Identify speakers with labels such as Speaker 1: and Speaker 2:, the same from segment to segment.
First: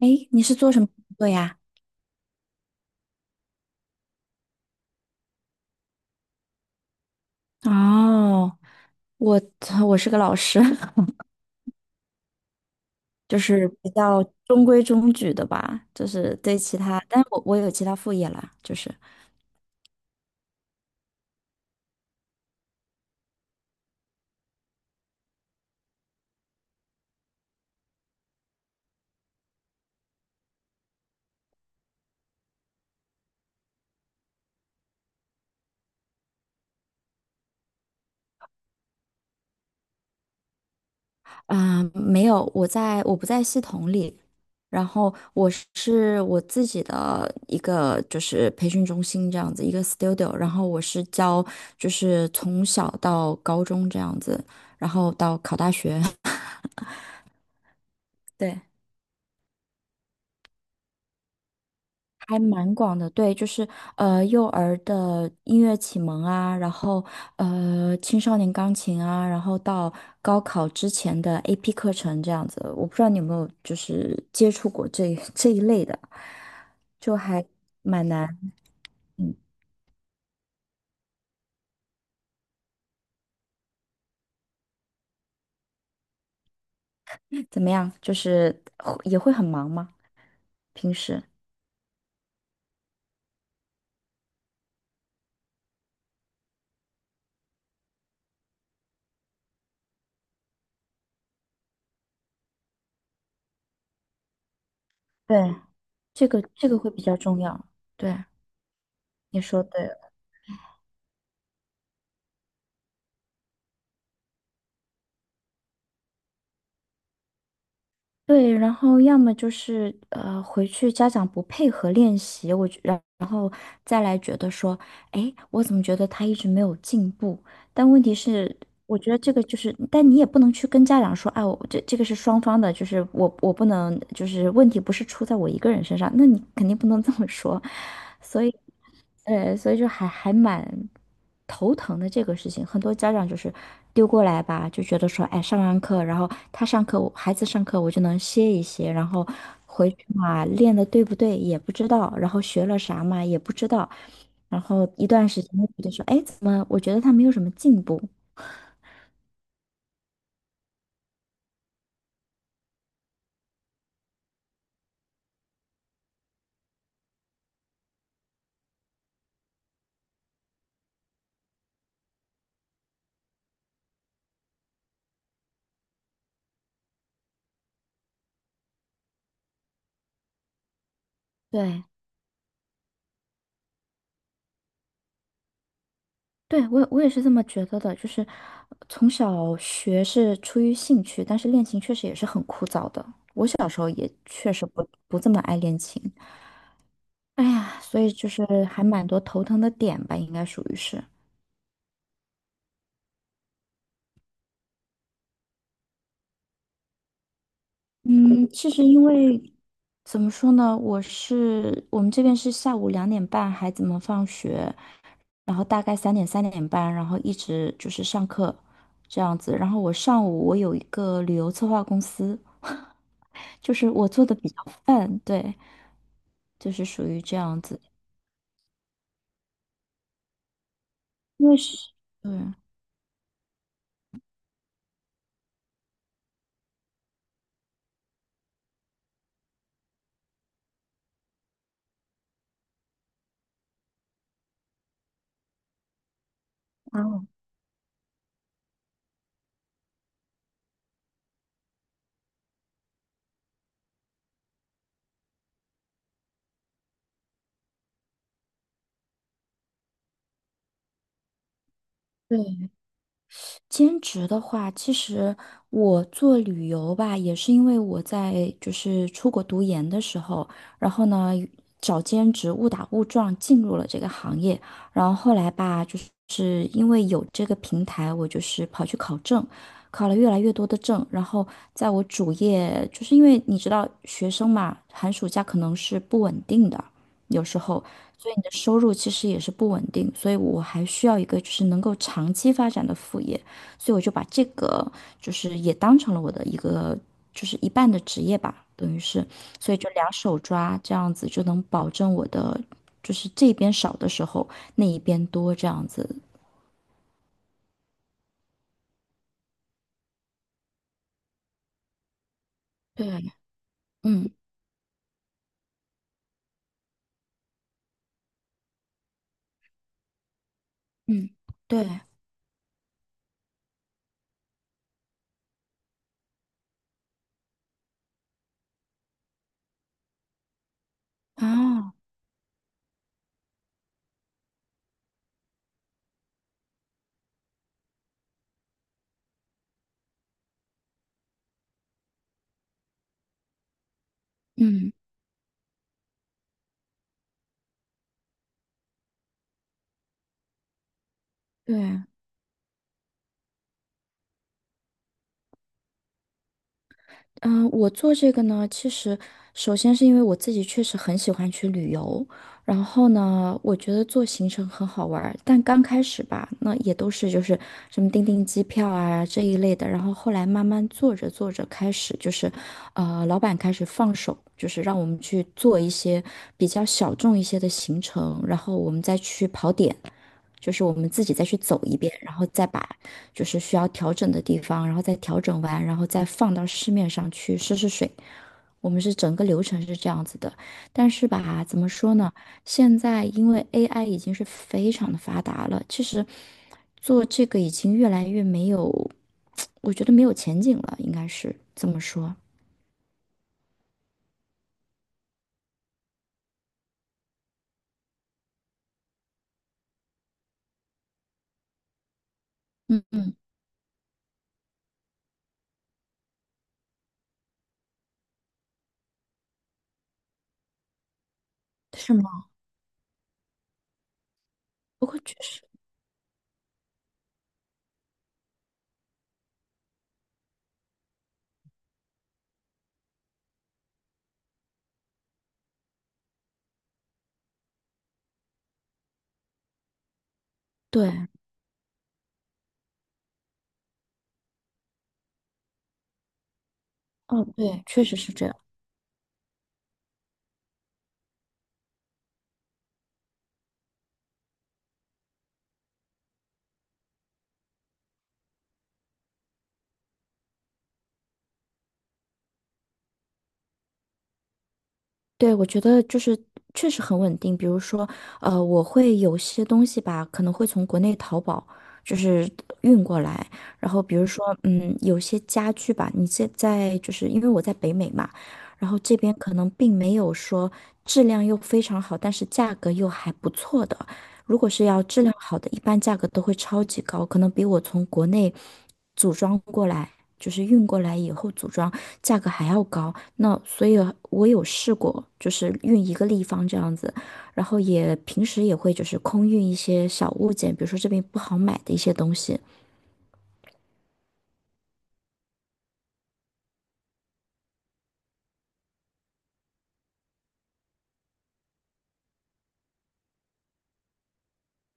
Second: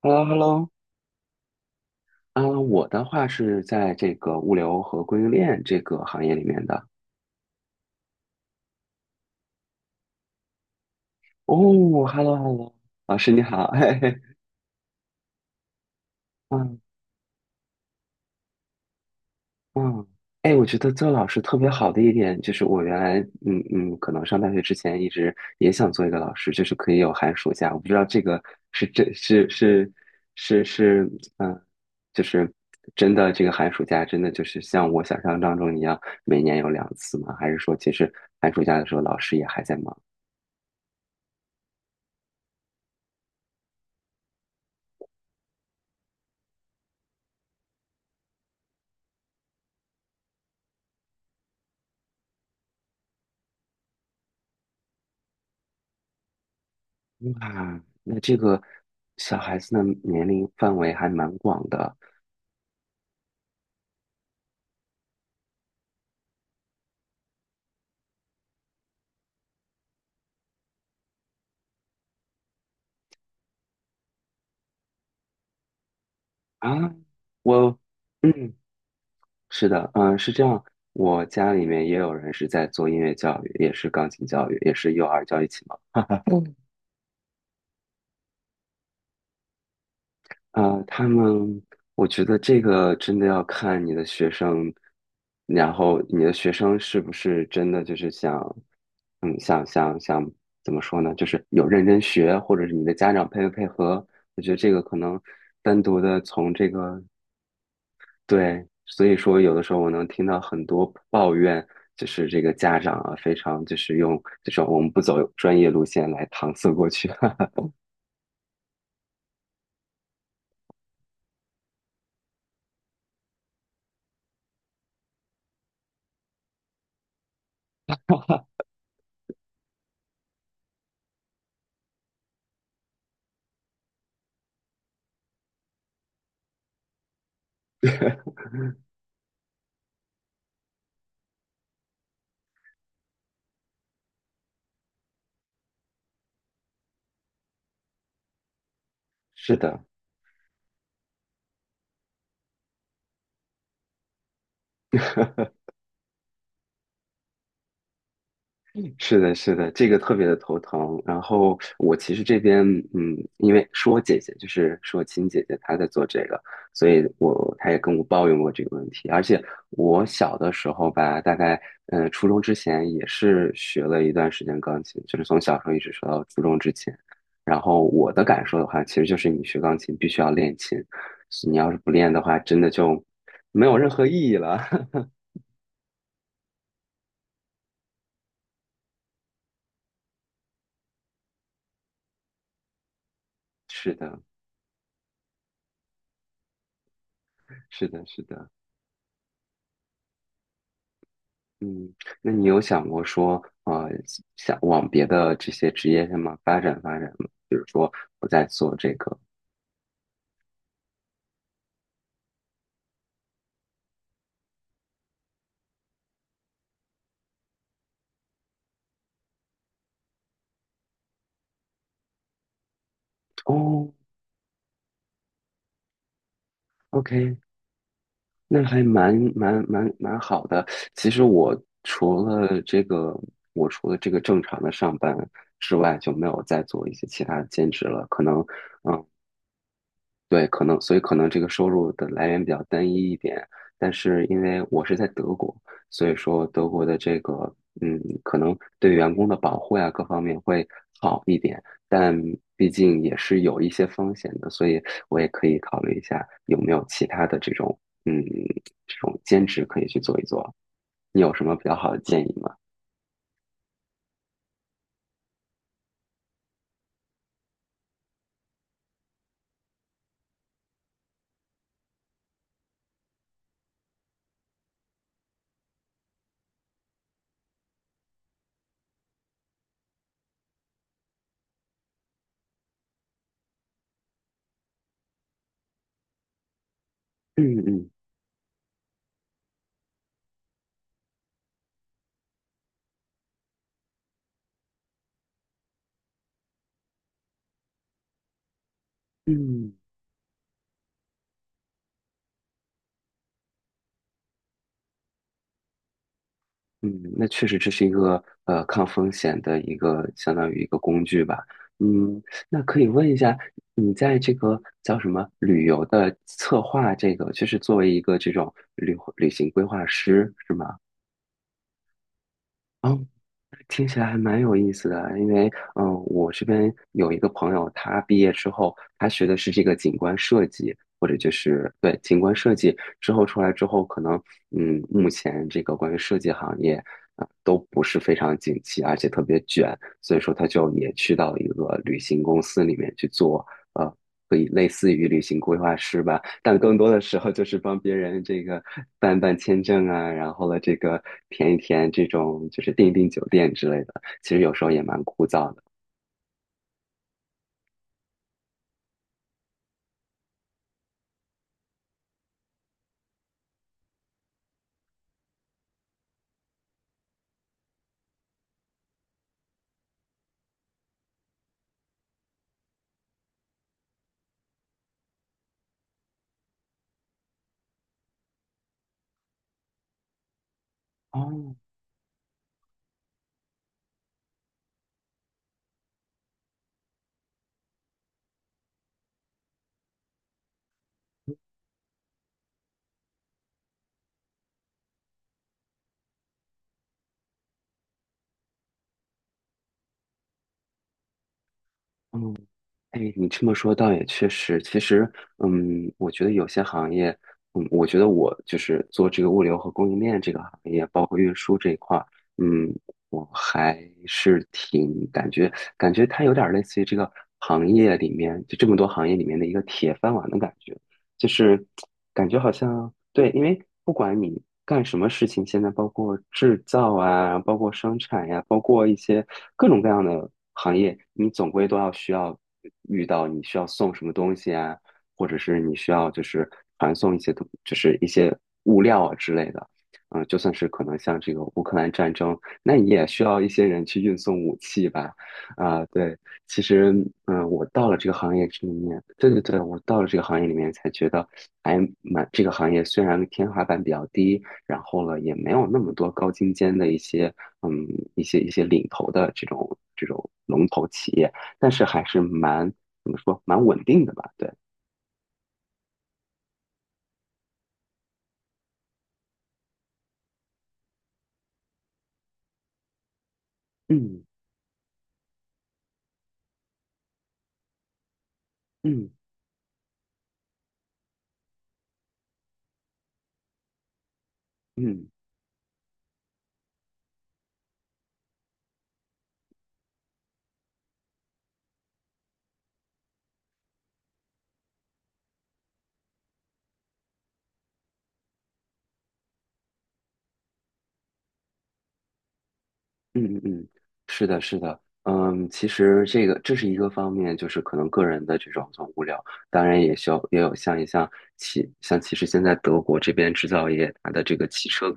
Speaker 1: 诶，你是
Speaker 2: Hello，Hello，
Speaker 1: 做什么工作呀？
Speaker 2: 啊，我的话是在这个物流和供应链这个行业里面的。
Speaker 1: 哦，我我是个老师，
Speaker 2: 哦，Hello，Hello，老师
Speaker 1: 就
Speaker 2: 你好，
Speaker 1: 是 比
Speaker 2: 嘿嘿，
Speaker 1: 较中规中矩的吧，就是对其
Speaker 2: 嗯
Speaker 1: 他，但是我有其他副业啦，就是
Speaker 2: 嗯，哎，我觉得做老师特别好的一点就是，我原来可能上大学之前一直也想做一个老师，就是可以有寒暑假。我不知道这个是真是是是是，嗯，就是真的这个寒暑假真的就是像我想象当中一样，每年有两次吗？还是说其实寒暑假的时候老师也还在忙？
Speaker 1: 没有，我不在系统里，然后我自己的一个就是培训中心这样子一个 studio，然后我是教就是从小到高中这样子，然后到考大学，
Speaker 2: 哇，那这个
Speaker 1: 对。
Speaker 2: 小孩子的年龄范围还蛮广的
Speaker 1: 还蛮广的，对，就是幼儿的音乐启蒙啊，然后青少年钢琴啊，然后到高考之前的 AP 课程这样子，我不知道你有没有就是接触过这 这一类的，
Speaker 2: 啊。
Speaker 1: 就还
Speaker 2: 我，
Speaker 1: 蛮难，
Speaker 2: 嗯，
Speaker 1: 嗯，
Speaker 2: 是的，嗯，是这样。我家里面也有人是在做音乐教育，也是钢琴教育，也是幼儿教育启蒙。
Speaker 1: 怎么样？就是会也会很忙吗？
Speaker 2: 啊，
Speaker 1: 平时？
Speaker 2: 我觉得这个真的要看你的学生，然后你的学生是不是真的就是想，嗯，想想想怎么说呢？就是有认真学，或者是你的家长配不配合？我觉得这个可能
Speaker 1: 对，
Speaker 2: 单独的
Speaker 1: 这个
Speaker 2: 从
Speaker 1: 这
Speaker 2: 这
Speaker 1: 个会比
Speaker 2: 个，
Speaker 1: 较重要，对，
Speaker 2: 对，所以说
Speaker 1: 你
Speaker 2: 有的
Speaker 1: 说
Speaker 2: 时候我
Speaker 1: 对。
Speaker 2: 能听到很多抱怨，就是这个家长啊，非常就是用这种我们不走专业路线来搪塞过去。
Speaker 1: 对，然后要么就是回去家长不配合练习，我觉然然后再来觉得说，哎，我怎么觉得他一直没有进步？但问题是，我觉得这个就是，但你也不能去跟家长说，啊，我这个是双方的，就是我不能，就是问题不是出在我一个人身上，那你肯定不能这么说，所以，所以就还蛮头疼的这个事情。很多家长就是丢过来吧，就觉得说，哎，上完课，然后他上课，我孩子上课，我就能歇一歇，然后
Speaker 2: 是的。
Speaker 1: 回去嘛，练的对不对也不知道，然后学了啥嘛也不知道，然后一段时间就觉得说，哎，怎么我觉得他没有什么进步？
Speaker 2: 是的，是的，这个特别的头疼。然后我其实这边，嗯，因为是我姐姐，就是是我亲姐姐，她在做这个，所以她也跟我抱怨过这个问题。而且我小的时候吧，大概初中之前也是学了一段时间钢琴，就是从小时候一直学到初中之前。然后我的感受的话，其实就是你学钢琴必须要练琴，你要是
Speaker 1: 对，
Speaker 2: 不练的话，真的就没有任何意义了。
Speaker 1: 对，我也是这么觉得的，就是从小学是出于兴趣，但是练琴确实也是很枯燥的。我小时候
Speaker 2: 是
Speaker 1: 也
Speaker 2: 的，
Speaker 1: 确实不这么爱练琴，哎呀，
Speaker 2: 是
Speaker 1: 所
Speaker 2: 的，
Speaker 1: 以
Speaker 2: 是
Speaker 1: 就是
Speaker 2: 的。
Speaker 1: 还蛮多头疼的点吧，应该属于是。
Speaker 2: 嗯，那你有想过说，想往别的这些职业上面发展发展吗？比如说，我在
Speaker 1: 嗯，其
Speaker 2: 做
Speaker 1: 实
Speaker 2: 这
Speaker 1: 因
Speaker 2: 个，
Speaker 1: 为怎么说呢，我们这边是下午2点半孩子们放学，然后大概3点半，然后一直就是上课这样子。然后我上午我有一个旅游策划公司。就是
Speaker 2: 哦
Speaker 1: 我做的比较 泛，对，就是属于这
Speaker 2: ，OK，
Speaker 1: 样子。
Speaker 2: 那还蛮好的。其实
Speaker 1: 因为是，
Speaker 2: 除
Speaker 1: 对，
Speaker 2: 了这个，我除了这个正常的上班之外，就没有再做一些其他的兼职了。可能，呃对，可能，所以可能这个收入的来源比较单一一点，但是因为我是在德国，所以说德国的这
Speaker 1: 啊，
Speaker 2: 个，可能对员工的保护呀，各方面会好一点，但毕竟也是有一些风险的，所以我也可以考虑一下有没有其他的这种，嗯，这种兼职可以去做一做。你有什么比较好的建议吗？
Speaker 1: 对，兼职的话，其实我做旅游吧，也是因为我在就是出国读研的时候，然后呢找兼职，误打误撞进入了这个行业，然后后来吧，就是因为有这个平台，我就是跑去考证，考了越来越多的证，然后在我主业，就是因为你知道学生嘛，寒暑假可能是不稳定的，有
Speaker 2: 嗯
Speaker 1: 时候。
Speaker 2: 嗯。
Speaker 1: 所以你的收入其实也是不稳定，所以我还需要一个就是能够长期发展的副业。所以我就把这个就是也当成了我的一个就是一半的职业吧，等于是，所
Speaker 2: 嗯，
Speaker 1: 以就两手抓这样子就能保证我的就是这边少的时候那一边多这样子。
Speaker 2: 嗯，那确实这是一个抗风险的一个相当于一个工具吧。嗯，那可以问一
Speaker 1: 对，
Speaker 2: 下，你在这
Speaker 1: 嗯
Speaker 2: 个叫什么旅游的策划这个，就是作为一个这种旅行规划师是吗？
Speaker 1: 嗯，对
Speaker 2: 哦，听起来还蛮有意思的，因为我这边有一个朋友，他毕业之后，他学的是这个景观设计，或者就是
Speaker 1: 啊，
Speaker 2: 对景观设计之后出来之后，可能目前这个关于设计行业。都不是非常景气，而且特别卷，所以说他就也去到一个旅行公司里面去做，呃，可以类似
Speaker 1: 嗯
Speaker 2: 于旅行规划师吧，但更多的时候就是帮别人这个办办签证啊，然后了这个填一填
Speaker 1: 对。
Speaker 2: 这种就是订一订酒店之类的，其实有时候也蛮枯燥的。
Speaker 1: 嗯，我做这个呢，其实首先是因为我自己确实很喜欢去旅游，然后呢，我觉得做行程很好玩儿但刚开始吧，那也都是就是什么订机票啊这一类的，然后后来慢慢做着做着开始就是，老板开始放手，就是让我们去做一些比较小众一些的行程，然后我们再去跑点，就是我们自己再
Speaker 2: 哦，
Speaker 1: 去走一遍，然后再把。就是需要调整的地方，然后再调整完，然后再放到市面上去试试水。我们是整个流程是这样子的，但是吧，怎么说呢？现在因为 AI 已经是非常的发达了，其实做这个已经越来越没有，我觉得没有前景了，应该是这么
Speaker 2: 嗯。
Speaker 1: 说。
Speaker 2: 哎，你这么说倒也确实。其实，我觉得有些行业，我觉得我就是做这个物流和供应链这个行业，包括运输这一块儿，嗯，我
Speaker 1: 嗯，
Speaker 2: 还是挺感觉它有点儿类似于这个行业里面就这么多行业里面的一个铁饭碗的感觉。就是
Speaker 1: 是
Speaker 2: 感觉
Speaker 1: 吗？
Speaker 2: 好像对，因为不管你干什
Speaker 1: 不
Speaker 2: 么
Speaker 1: 过
Speaker 2: 事
Speaker 1: 确
Speaker 2: 情，现
Speaker 1: 实，
Speaker 2: 在包括制造啊，包括生产呀、包括一些各种各样的行业，你总归都要需要遇到你需要送什么东西啊，或者是你需要就是传送一些就是一些物料啊之类的。就算是可能像
Speaker 1: 对，
Speaker 2: 这个乌克兰战争，那你也需要一些人去运送武器吧。啊，对，其实，
Speaker 1: 哦，
Speaker 2: 我
Speaker 1: 对，
Speaker 2: 到了
Speaker 1: 确
Speaker 2: 这
Speaker 1: 实
Speaker 2: 个
Speaker 1: 是
Speaker 2: 行业
Speaker 1: 这样。
Speaker 2: 里面，对对对，我到了这个行业里面才觉得还蛮这个行业虽然天花板比较低，然后呢，也没有那么多高精尖的一些，嗯，一些领头的这种龙头企业，但是还是蛮怎么说蛮稳定的吧？对，
Speaker 1: 对，我觉得就是确实很稳定。比如说，我会有些东西吧，可能会从国内淘宝就是运过来。然后比如
Speaker 2: 嗯
Speaker 1: 说，嗯，有些家具吧，你现在就是因为我在北美嘛，然后
Speaker 2: 嗯
Speaker 1: 这边可能并没有说质量又非常好，但是价格又还不错的。如果是要
Speaker 2: 嗯。
Speaker 1: 质量好的，一般价格都会超级高，可能比我从国内组装过来。就是运过来以后组装，价格还要高。那所以我有试过，就是运一个立方这样子，然后也平时也会就是空运一些小物件，比如说这边不好买的一些东西。
Speaker 2: 嗯嗯嗯，是的，是的，其实这是一个方面，就是可能个人的这种无聊，当然也需要也有像一像汽像其实现在德国这边制造业它的这个汽车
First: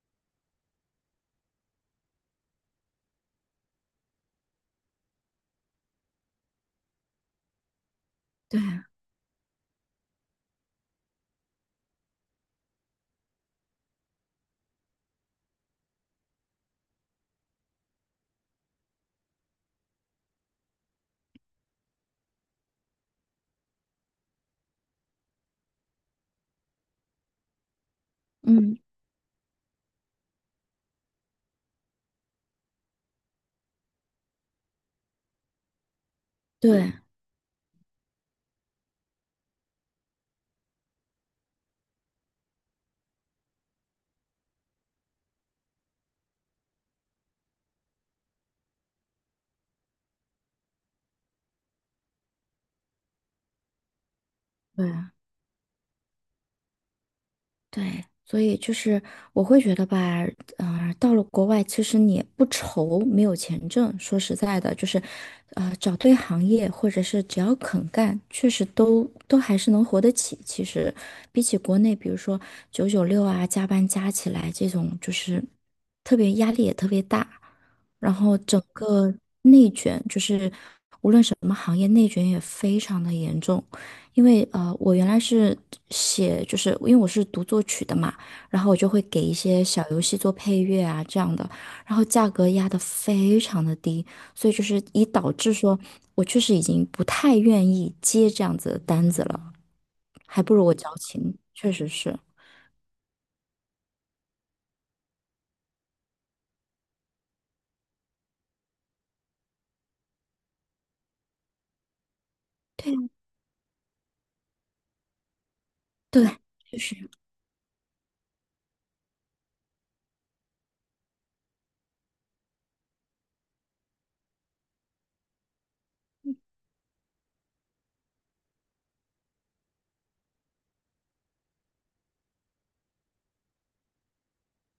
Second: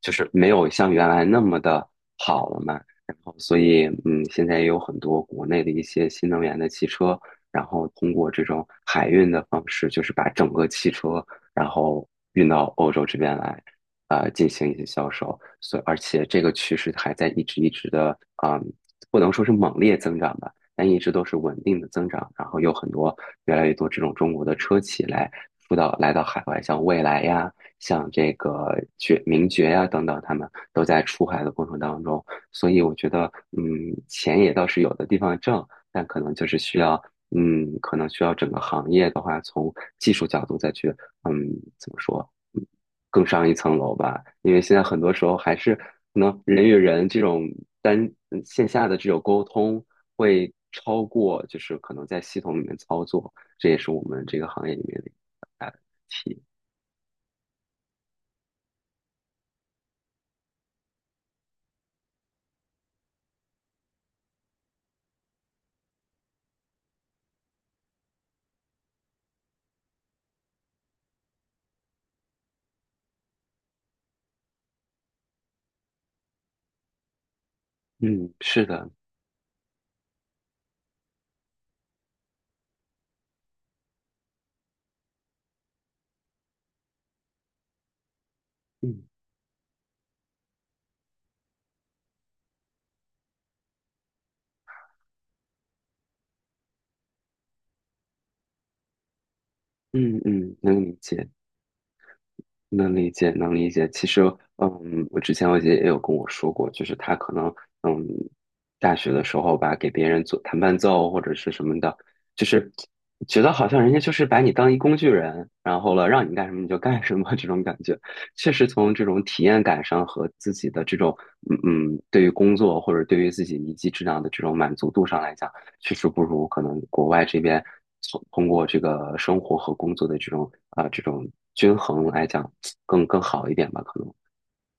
Speaker 2: 就是没有像原来那么的好了嘛。然后，所以现在也有很多国内的一些新能源的汽车，然后通过这
Speaker 1: 对，
Speaker 2: 种海运的方式，就是把整个汽车然后运到欧洲这边来，进行一些销售。所以，而且这个趋势还在一直一直的，嗯，不能说是猛烈增长吧。但一直都是稳定的增长，然后有很多越来越多这种中国的车企来来到海外，像蔚来呀，像这个
Speaker 1: 嗯，
Speaker 2: 名爵呀、等等，他们都在出海的过程当中，所以我觉得，嗯，钱也倒是有的地方挣，但可能就是需要，
Speaker 1: 对
Speaker 2: 可能需要整个行业的话，从技术角度再去，嗯，怎么说，嗯更上一层楼吧。因为现在很多时候还是可能人与人这种单线下的这种沟通会超过，就是可能在系统里面操作，这也是我们这个行业里面的一个
Speaker 1: 对。
Speaker 2: 题。
Speaker 1: 对，所以就是我会觉得吧，到了国外，其实你不愁没有钱挣。说实在的，就是，找对行业，或者是只要肯干，确实都还是能活得起。其实，比起国内，比如说996啊，加班加起来这种，就是特别压力也特别大，然
Speaker 2: 嗯，
Speaker 1: 后整
Speaker 2: 是的，
Speaker 1: 个内卷，就是无论什么行业，内卷也非常的严重。因为我原来是写，就是因为我是读作曲的嘛，然后我就会
Speaker 2: 嗯。
Speaker 1: 给一些小游戏做配乐啊这样的，然后价格压得非常的低，所以就是以导致说我确实已经不太愿意接这样子的单子了，
Speaker 2: 嗯
Speaker 1: 还不
Speaker 2: 嗯，
Speaker 1: 如我
Speaker 2: 能
Speaker 1: 矫
Speaker 2: 理解，
Speaker 1: 情，确实是，
Speaker 2: 能理解，能理解。其实，我之前我姐也有跟我说过，就是她可能，嗯，大学的时候吧，给别人做弹伴奏或者是什么的，就是
Speaker 1: 对
Speaker 2: 觉得好像人家就是把你当一工具人，然后了
Speaker 1: 对，
Speaker 2: 让你干什么你就
Speaker 1: 确
Speaker 2: 干
Speaker 1: 实。
Speaker 2: 什么 这种感觉。确实，从这种体验感上和自己的这种，对于工作或者对于自己一技之长的这种满足度上来讲。确实不如可能国外这边从通过这个生活和工作的这种这种均衡来讲更好一点吧，可能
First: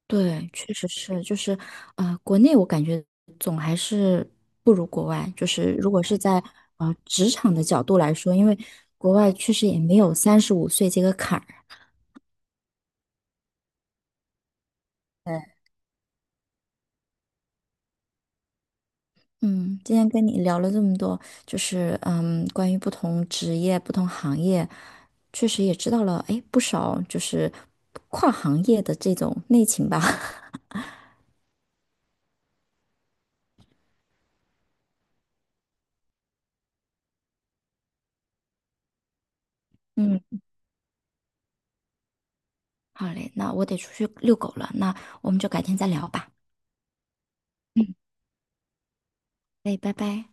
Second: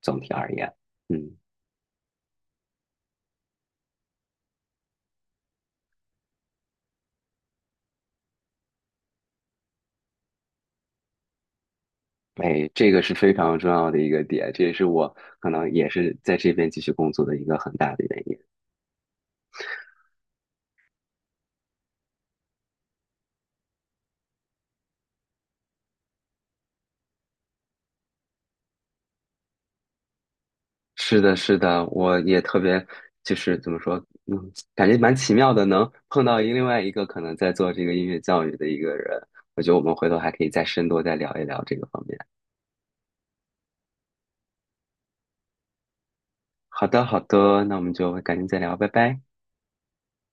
Speaker 2: 总体
Speaker 1: 对，
Speaker 2: 而言，
Speaker 1: 确实是，就
Speaker 2: 嗯。
Speaker 1: 是国内我感觉总还是不如国外。就是如果是在职场的角度来说，因为国外确实也没有35岁这个坎儿。
Speaker 2: 哎，这个是非常重要的一个点，这也是我
Speaker 1: 对，
Speaker 2: 可能也是在这边继续工作的一个很大的原因。
Speaker 1: 嗯，今天跟你聊了这么多，就是嗯，关于不同职业、不同行业，确实也知道了哎不少，就是跨行业的这种内情吧。
Speaker 2: 是的，是的，我也特别就是怎么说，感觉蛮奇妙的，能碰到另外一个可能在做这个音乐教育的一个人，我觉得我们回头
Speaker 1: 嗯，
Speaker 2: 还可以再深度再聊一聊这个方面。
Speaker 1: 好嘞，那我得出去遛狗了，那我们就改天再聊吧。
Speaker 2: 好的，好的，那我们就改天再聊，拜拜。
Speaker 1: 哎，拜拜。